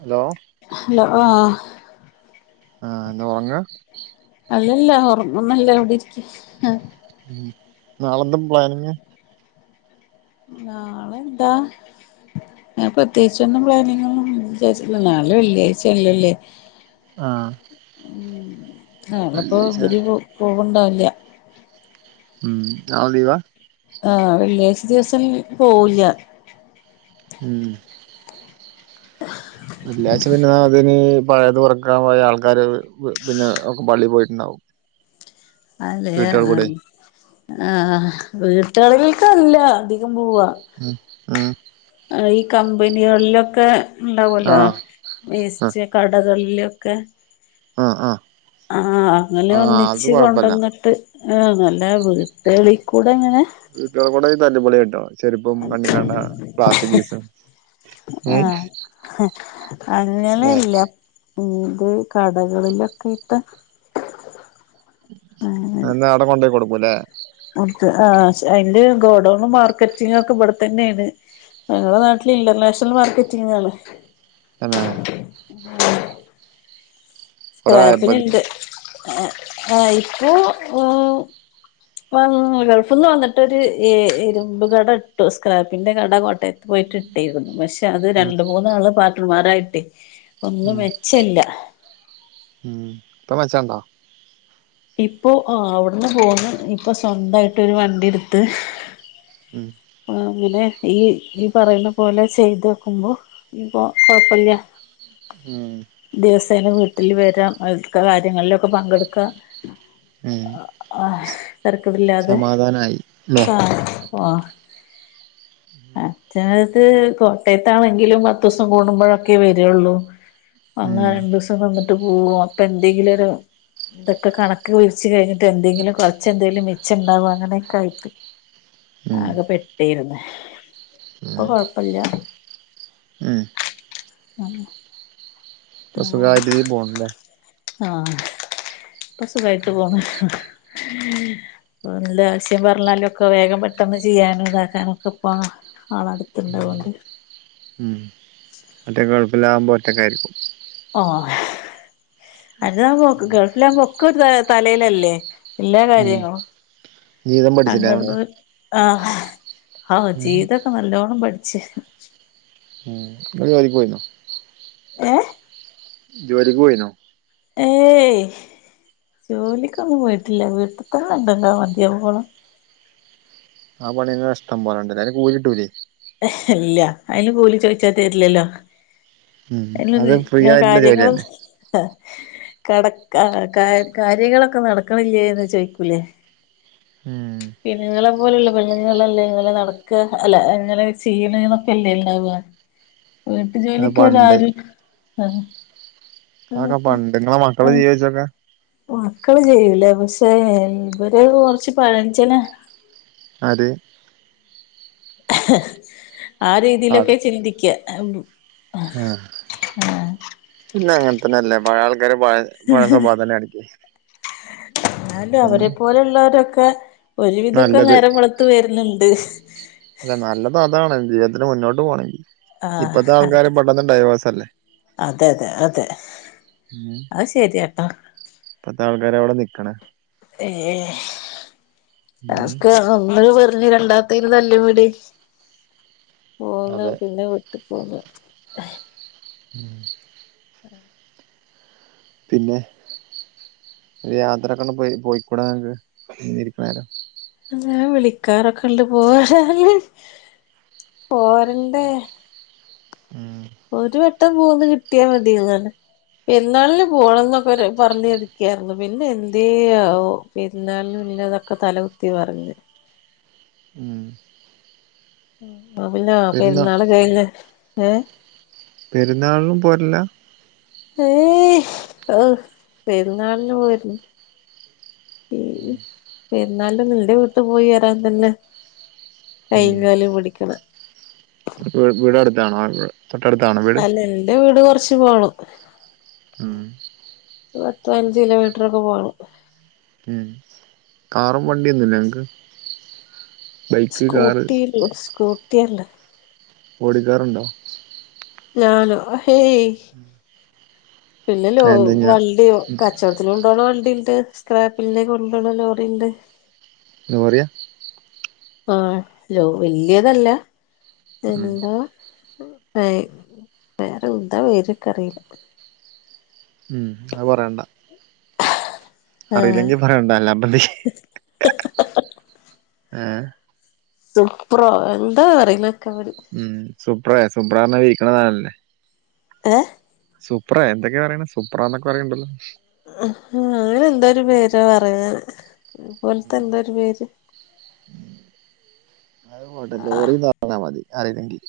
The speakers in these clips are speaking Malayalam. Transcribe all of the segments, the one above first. ഹലോ ഹലോ ആഹ് ആഹ് എന്താ ഒർങ്ങ അല്ലല്ല ഒർങ്ങൊന്നുവല്ല ഇവിടെ ഇരിക്ക ഉം നാളെന്താ പ്ലാനിങ്ങ് നാളെ എന്താ അങ്ങനെ പ്രത്യേകിച്ച് ഒന്നും പ്ലാനിങ്ങൊന്നും വിചാരിചിട്ടില്ല നാളെ വെള്ളിയാഴ്ചയാല്ലോല്ലേ ആഹ് ഉം നാളപ്പോ വെള്ളിയാഴ്ച ഇവര് പോവ്ണ്ടാവില്ല ഉം നാളെ ലീവാ ആഹ് വെള്ളിയാഴ്ച ദിവസം പോവ്ല്ല്യ ഉം വെള്ളിയാഴ്ച പിന്നെ അതിന് പയേത് പൊർക്കാൻ പോയ ആൾക്കാര് പിന്നെ ഒക്കെ പള്ളി പോയിട്ട്ണ്ടാവും അല്ലെ ആഹ് വീട്ടാള്കൾക്കല്ല അധികം പോവാ ഉം ആഹ് ഈ കമ്പനികളിലൊക്കെ ഇണ്ടാവലോ ആഹ് വേസ്റ്റ് കടകളിലൊക്കെ ആ ആ ആ ആഹ് അങ്ങനെ ഒന്നിച്ച് കൊഴപ്പല്ല കൊണ്ടന്ന്ട്ട് ആ നല്ല വീട്ടുകളി കൂടെ അങ്ങനെ വീട്ടാളിക്കുടെ അയിന് തല്ലിപൊളി കിട്ടാമതി ചെരുപ്പും കണ്ണിക്കണ്ട പ്ലാസ്റ്റിക്കീസും അങ്ങനെല്ല ഇത് കടകളിലൊക്കെയിട്ട് അത് എന്താ അവിടെ കൊണ്ടൊയി കൊടുക്കുല്ലേ ആ അതിന്റെ ഗോഡൗണും മാർക്കറ്റിങ് ഒക്കെ ഇവട് തന്നേണ് ഞങ്ങളെ നാട്ടില് ഇന്റർനാഷൽ മാർക്കറ്റിംങ്ങാണ് തന്നേ കൊറേ ആയപ്പോ ഇതിന് സ്ക്രാപ്പിനുണ്ട് ആഹ് ഇപ്പോ ഓ ഇപ്പം ഗൾഫിൽ നിന്ന് വന്നിട്ടൊരു ഇരുമ്പ് കട ഇട്ടു സ്ക്രാപ്പിന്റെ കട കോട്ടയ ത്ത് പോയിട്ടിട്ടിരുന്നു പക്ഷെ അത് ഉം രണ്ട മൂന്നാള് പാർട്ടണർമാരായിട്ടേ ഒന്നും ഉം മിച്ച ഇല്ല ഉം ഇപ്പൊ മെച്ചണ്ടോ ഇപ്പോ അഹ് അവിടന്ന് പോന്ന് ഇപ്പൊ സ്വന്തായിട്ട് ഒരു വണ്ടി ഇട്ത്ത് ഉം രാവിലെ ഈ ഈ പറയുന്ന പോലെ ചെയ്തോക്കുമ്പോ ഞ് പ്പോ കൊഴപ്പല്യ ഉം ദിവസേന വീട്ടിൽ വരാം അയ്ൽക്കെ കാര്യങ്ങളിലൊക്കെ പങ്കെടുക്കാം ഉം ആഹ് തെരക്കടില്ലാതെ സമാധാനായി ല്ലേ ആഹ് ആഹ് അച്നത് കോട്ടയത്താണെങ്കിലും പത്ത് ദിവസം കൂടുമ്പോഴൊക്കെ വെരൊള്ളൂ അങ്ങനെ ഉം രണ്ടു ദിവസം നിന്നിട്ട് പോകും അപ്പൊ എന്തെങ്കിലൊരു ഇതൊക്കെ കണക്ക് കുഴച്ച് കഴിഞ്ഞിട്ട് എന്തെങ്കിലും കുറച്ച് എന്തേലും മിച്ചം ണ്ടാവോ അങ്ങനെയൊക്കെ ആയിട്ട് ഉം ആകെ പെട്ടിര്ന്ന് ഇപ്പൊ ഉം കൊഴപ്പല്ല്യ ഉം ആഹ് ഇപ്പൊ സുഗായിട്ടിരിക്കും പോണ് ല്ലേ ആഹ് ഇപ്പൊ സുഖായിട്ട് പോണ് പ്പൊ ന്നേലും ആവശ്യം പറഞ്ഞാലും ഒക്കെ വേഗം പെട്ടെന്ന് ചെയ്യാനും ഇതാക്കാനൊക്കെ ഇപ്പാ ഉം ആളട്ത്ത്ണ്ടാവോണ്ട് അ മറ്റേത് ഗൾഫിലാകുമ്പോ ഒറ്റക്കായിരിക്കും ആഹ് മറ്റേതാവുമ്പോ ഗൾഫിലാവുമ്പോ ഒക്കെ ഒരു തലയിലല്ലേ എല്ലാ ഉം കാര്യങ്ങളും ജീവിതം പഠിച്ചില്ലേ അങ്ങട് അതുകൊണ്ട് ആഹ് ഹാഹു ഉം ജീവിതൊക്കെ നല്ലോണം പഠിച്ച് ഉം ങ്ങൾ ജോലിക്ക് പോയിന്നോ ഏഹ് ജോലിക്ക്‌ പോയിനോ ഏയ് ജോലിക്കൊന്നും പോയിട്ടില്ല വീട്ട്ത്തന്നെണ്ടല്ലോ മതിയാവോളം ആ പണിയൊന്നെ ഇഷ്ടം പോലണ്ട്ല്ലേ അയ്ന് കൂലി കിട്ടൂല്ലേ ഇല്ല അയ്ന് കൂലി ചോയിച്ചാ തെര്ലല്ലോ ഉം അത് എനിയൊന്ന് ഫ്രീ ഞാ ആയിട്ടുള്ള കാര്യങ്ങള് ജോലിയല്ലേ കട കാ കാര്യ കാര്യങ്ങളൊക്കെ നടക്കണില്ലേന്ന് ചോയ്ക്കൂലേ ഉം പിന്നെ ഇങ്ങളെ പോലുള്ള പെണ്ണുങ്ങളെ പെണുങ്ങല്ലേ ഇങ്ങനെ നടക്ക അല്ല [unintelligible] ചെയ്യ്ണ് ന്നൊക്കെല്ലേണ്ടാവാ വീട്ടു അത് ജോലിക്ക് ഓര് പണ്ട് ആരും ആഹ് അതൊക്കെ പണ്ട് ങ്ങളെ മക്കള് ആഹ് ചെയ്യോയ്ച്ചോക്കാ മക്കള് ചെയ്യൂല പക്ഷേ ഇവര് കൊറച്ച് പഴഞ്ചനാ ആര് ആ ആള് രീതിയിലൊക്കെ ചിന്തിക്ക്യാ ആഹ് പിന്നെ അങ്ങൻത്തന്നല്ലേ പഴേ ആൾക്കാര് പഴേ പഴേ സ്വഭാവം തന്നെ കാണിക്കെയ് എന്നാലും അവരെ പോലുള്ളവരൊക്കെ ഒരുവിധഒക്കെ നേരം വെളുത്ത് വരുന്നുണ്ട് അല്ലെ നല്ലത് അതാണ് ജീവിതത്തിന് മുന്നോട്ട് പോകണമെങ്കിൽ ആഹ് ഇപ്പത്തെ ആൾക്കാരെ പെട്ടെന്ന് ഡൈവ അതെ അതെ അതെ അത് ശരിയാട്ടോ പത്ത് ആൾക്കാരവിടെ നിക്കണ ഏഹ്‌ ഏഹ് ഉം ടാസ്ക് ഒന്ന് പറഞ്ഞ് രണ്ടാമത്തെന് തല്ല് കൂടി പോന്ന് അതെ പിന്നെ ഇപ്പോലെ [unintelligible] ആഹ്‌ പിന്നെ യാത്രക്കെ പോയി പോയിക്കൂടായോ [unintelligible] അങ്ങനെ വിളിക്കാറൊക്കെ ഉണ്ട് പോവാന് പോവണ്ടെ ഒരു വെട്ടം പോകന്ന് കിട്ടിയാൽ മതിയങ്ങനെ പെരുന്നാളിന് പോണം എന്നൊക്കെ പറഞ് ഇരിക്കായിരുന്നു പിന്നെ എന്തേ ആവോ പെരുന്നാളും ഇല്ലതൊക്കെ തലകുത്തി മറിഞ് ഉം അഹ്‌ പിന്നെ പെരുന്നാ പെരുന്നാള് കഴിഞ്ഞ് ഏഹ്‌ പെരുന്നാളിനും പോവലില്ല ഏയ് പെരുന്നാളിന് പോയിരുന്നു പെരുന്നാളിന് എന്റെ വീട്ട് പോയി വരാൻ തന്നെ ഉം കൈയ്യും കാലും പിടിക്കണം വീട് അടുത്താണോ തൊട്ടടുത്താണ അല്ല എന്റെ വീട് കൊറച്ച് പോണം ഉം പത്ത് പതിനഞ്ച് കിലോമീറ്ററൊക്കെ പോണം ഉ കാറും വണ്ടിയൊന്നുംല്ലേ ങ്ങക്ക് സ്കൂട്ടി സ്കൂട്ടിയുണ്ട് ഓടിക്കാറുണ്ടോ ഞാനോ ഹേയ് പിന്നലോ എന്താ ഞാ വള്ളിയോ കച്ചവടത്തി അ കൊണ്ടോള്ള വണ്ടി ഉണ്ട് സ്ക്രാപ്പില്ലേ കൊണ്ട് പോന്ന ലോറി ഉണ്ട് ലോറിയാ ആ ലോ വല്ലിയതല്ല ഉം എന്തുവാ ആ വേറെ ഇന്താ പേര് എനിക്ക് അറിയില്ല ഉം അത് പറയണ്ട ആഹ് അറിയില്ലെങ്കിൽ പറയണ്ട അല്ലപ്പഎന്ത്ചെയ്യും ആഹ് സുപ്രൊ എന്താ പറയുന്നൊക്കെ അവര് ഉം സുപ്പറാ സുപ്രണ വിക്കണതാണല്ലേ ഏഹ് സൂപ്പ്രാ എന്തൊക്കെയാ പറയണെ സൂപ്രാന്നൊക്കെ പറയുണ്ടല്ലോ അങ്ങനെ എന്തോ ഒരു പേരാ പറഞ്ഞത് അതുപോലത്തെ ഉം എന്തോ ഒരു പേര് അത് പോട്ടെ ലോറീന്ന് പറഞ്ഞാ മതി അറിയില്ലെങ്കിൽ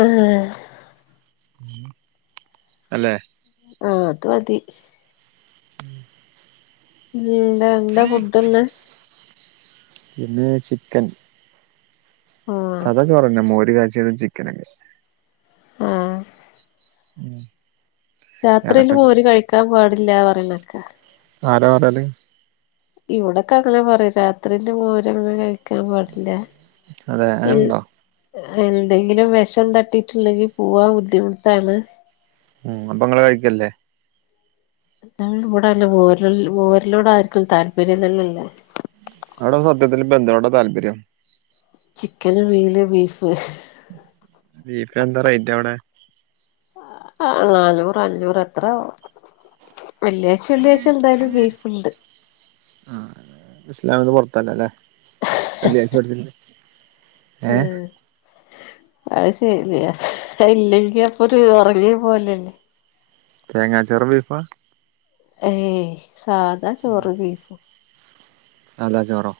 ആഹ് അല്ലേ ആഹ് അതു മതി [inaudible] ഉം എന്താ എന്താ ഫുഡ് ഇന്ന്. ഇന്ന് ചിക്കൻ ആഹ് സാധാ ചോറ് തന്നെ മോര് കാച്ചിയത് ചി ക്കന് ആഹ് [inaudible] രാത്രിയില് എടക്ക് മോര് കഴിക്കാൻ പാടില്ല പറയണ കേക്കാം. ആരാ പറയല്. ഇവിടൊക്കെ അങ്ങനെ പറയും രാത്രിയില് മോര് അങ്ങനെ കഴി ക്കാൻ പാടില്ല അതെ ഉം. അങ്ങനുണ്ടോ എന്തെങ്കിലും വിഷം തട്ടീട്ടുണ്ടെങ്കിൽ പോവാൻ ബുദ്ധിമുട്ടാണ്. ഉം അപ്പം നിങ്ങള് കഴിക്കല്ലേ. ഞങ്ങള് ഇവിടെ അങ്ങനെ മോരില് മോരിനോട്‌ ആർക്കും താല്പര്യം തന്നെ ഇല്ല. അവിടെ സത്യത്തിൽ ഇപ്പം എന്തിനോടാ താല്പര്യം. ചിക്കന്, മീന്, ബീഫ്. ബീഫ് എന്താ റേറ്റ് അവിടെ? ആഹ് നാനൂറ് അഞ്ഞൂറ് അത്രയാ. വെള്ളിയാഴ്ച വെള്ളിയാഴ്ച എന്തായാലും ബീഫുണ്ട്. ആഹ് ഇസ്ലാമന്ന് പുറത്തല്ലല്ലേ? വെള്ളിയാഴ്ച മേടിച്ചില്ലേ? ആഹ് അത് ശരിയാ, ഇല്ലെങ്കിൽ അപ്പൊ ഒരു ഉറങ്ങി പോലെ. തേങ്ങാ ചോറും ബീഫ്. ഏയ് സാധാ ചോറും ബീഫും. സാധാ ചോറോ?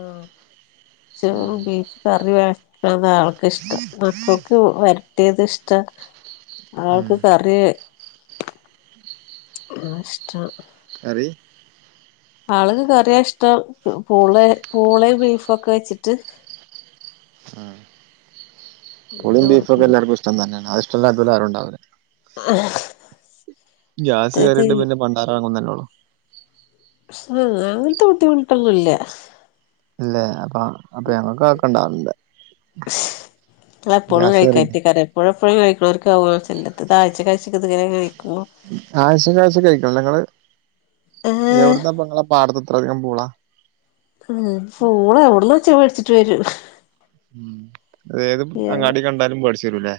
ആഹ് ചോറ് ബീഫ് കറി വ അത് ആൾക്ക് ഇഷ്ടം മക്കൾക്ക് വരട്ടിയത് ഇഷ്ടാ. ആൾക്ക് ഉം കറി ആഹ് ഇഷ്ടാ. കറി ആൾക്ക് കറിയാ ഇഷ്ടം, പൂളേ പൂളയും ബീഫൊക്കെ വെച്ചിട്ട്. ആഹ് പൂളയും അങ്ങനെ ബീഫും ഒക്കെ കൊടുക്കണം എല്ലാർക്കും ഇഷ്ടം തന്നെയാണ്, അത് ഇഷ്ടമല്ലാത്ത ആരും ഉണ്ടാവില്ല. [inaudible] ഗ്യാസ് മറ്റേത് കയറിട്ട് പിന്നെ പണ്ടാറം അടങ്ങുന്നല്ലാ ഉള്ളു. ഉം അങ്ങനത്തെ ബുദ്ധിമുട്ടൊന്നുമില്ല. ഇല്ലേ അപ്പം അപ്പൊ ഞങ്ങൾക്ക് ആർക്കും ഉണ്ടാവില്ല. നിങ്ങള് എപ്പോഴും കേറിട്ട് കഴിക്കുമായിരിക്കും. [unintelligible] എപ്പോഴും എപ്പോഴും കഴിക്കുന്നവർക്ക് ആവും [unintelligible] ആഴ്ചയിൽ ഇങ്ങനെ ഇങ്ങനെ നിക്കും. ആഴ്ചയിൽ ആഴ്ചയിൽ കഴിക്കുമോ നിങ്ങള്, ഏഹ് എവിടുന്ന് ഇപ്പൊ നിങ്ങള് പാടത്ത് ഇത്ര അധികം പൂളാ. ഉം പൂളാ എവിടുന്ന് വെച്ചാൽ മേടിച്ചിട്ട് വരും. ഉം ഏത് അങ്ങാടി കണ്ടാലും മേടിച്ച് വരൂല്ലേ.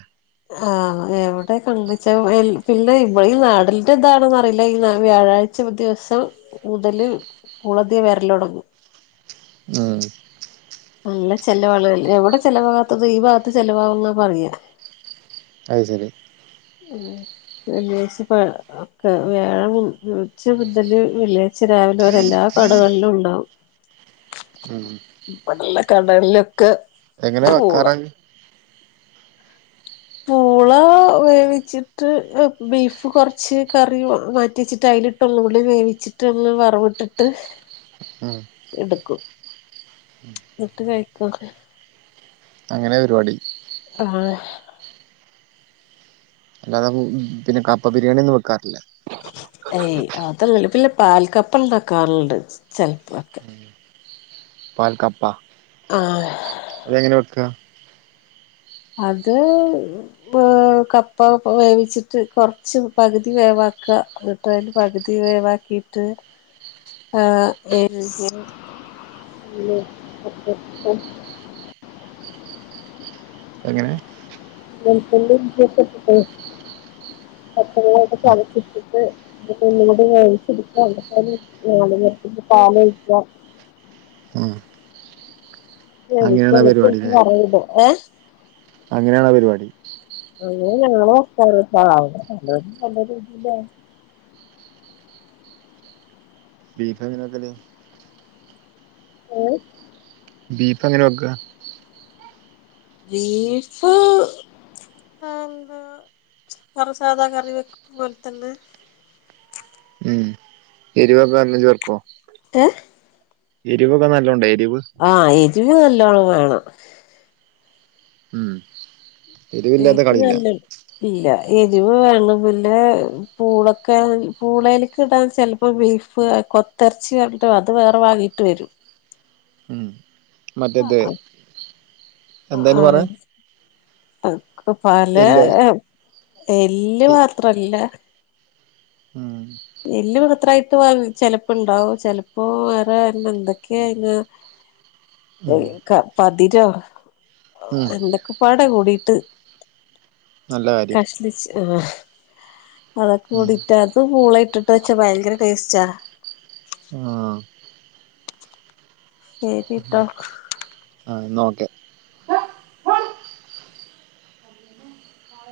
ആഹ് എവിടെ കണ്ടുവെച്ചാൽ വെൽ പിന്നെ ഈ നാടിന്റെ ഇതാണോ എന്നു അറിയില്ല ഈ വ്യാഴാഴ് ചില ദിവസം മുതൽ കുളതിയെ വരല് തുടങ്ങും. ഉം നല്ല ചെലവുള്ള എവിടെ ചെലവാകാത്തത് ഈ ഭാഗത്ത് ചെലവാക്കുന്നു പറയും. അത് ശരി. ഉം വെള്ളിയാഴ്ച പ ഒക്കെ വ്യാഴം ഉച്ച മുതല് വെള്ളിയാഴ് ച്ച രാവിലെ ഒരു എല്ലാ കടകളിലും ഉണ്ടാവും ഉം ഇവിടെള്ള കടലിലൊക്കെ എങ്ങനെ വെക്കാറാ പൂള വേവിച്ചിട്ട് ബീഫ് കുറച്ച് കറി മാറ്റി വെച്ചിട്ട് അതിലിട്ടൊ ഒന്നും കൂടി വേവിച്ച് സ്റ്ററില് വറവിട്ടിട്ട് ഉം എടുക്കും എന്നിട്ട് കഴിക്ക അങ്ങനെ പാരിപാടി ആഹ് അല്ലാതെ പിന്നെ കപ്പ ബിരിയാണി ഒന്നും വെക്കാറില്ലേ ഏയ് അത്രണ്ട് പിന്നെ പാൽക്കപ്പ ഉണ്ടാക്കാറുണ്ട് ചെലപ്പൊക്കെ പൽക്കപ്പ ആഹ് അതെങ്ങനെ വെക്ക അത് കപ്പ വേവിച്ചിട്ട് കുറച്ച് പകുതി വേവാക്കുക പകുതി വേവാക്കിട്ട് ആഹ് [inaudible] എങ്ങനെ വെളുത്തുള്ളി ഇഞ്ചി ഒക്കെ ഇട്ടിട്ടെ പച്ചമുളക്ക് ചതച്ചിട്ടിട്ട് എന്നിട്ട് ഒന്നും കുടി വേവിച്ച് എടുക്കുക എന്നിട്ട് നാളികേരത്തിന്റെ പാല് ഒഴിക്കാ ഉം [unintelligible] അങ്ങനെയാണ് ആ ഏഹ് അങ്ങനെയണ പരിപാടി അങ്ങനെ ഞങ്ങള് വെക്കാറ് പ പലരും പല രീതില്ല ബീഫ് എങ്ങന വെക്കല് ഏഹ് ബീഫ് എങ്ങനെ വെക്കുക ബീഫ് അഹ് സാധാ കറി വെക്കും പോലെത്തന്നെ ഉം ഇരുവ തന്നെ ചെർക്കോ ഏഹ് എരിവൊക്കെ നല്ലുണ്ട് എരിവ് ആഹ് എരിവ് നല്ലോണം വേണം ഉം എരിവില്ലാതെ ബീഫ് കളിയില്ല നല്ല ഇല്ല എരിവ് വേണം പിന്നെ പൂളൊക്കെ പൂളലക്ക ഇടാൻ ചെലപ്പോ ബീഫ് കൊത്തിറച്ചി വെണെ തോ അത് വേറെ വാകയിട്ട് വരും ഉം മറ്റ ദ് ആഹ് ക്ക് പല യെല്ലോ എല്ല് മാത്രല്ല ഉം എല്ല് മാത്രവായിട്ട് വാങ്ങും ചെലപ്പം ഇണ്ടാവും ചെലപ്പോ വേറെ എന്തൊക്കെയോ [unintelligible] ഉം പതിരോ ഉം എന്തൊക്കെ പാടെ കൂടീട്ട് നല്ല കാര്യം കഷ്ണിച്ച് ആഹ് അതൊക്കെ ഉം കൂടിയിട്ട് അത് മുളകിട്ടിട്ട് വെച്ചാ ഭയങ്കര ടേസ്റ്റാ ആഹ് ശരിട്ടോ ആ എന്നാ ഓക്കെ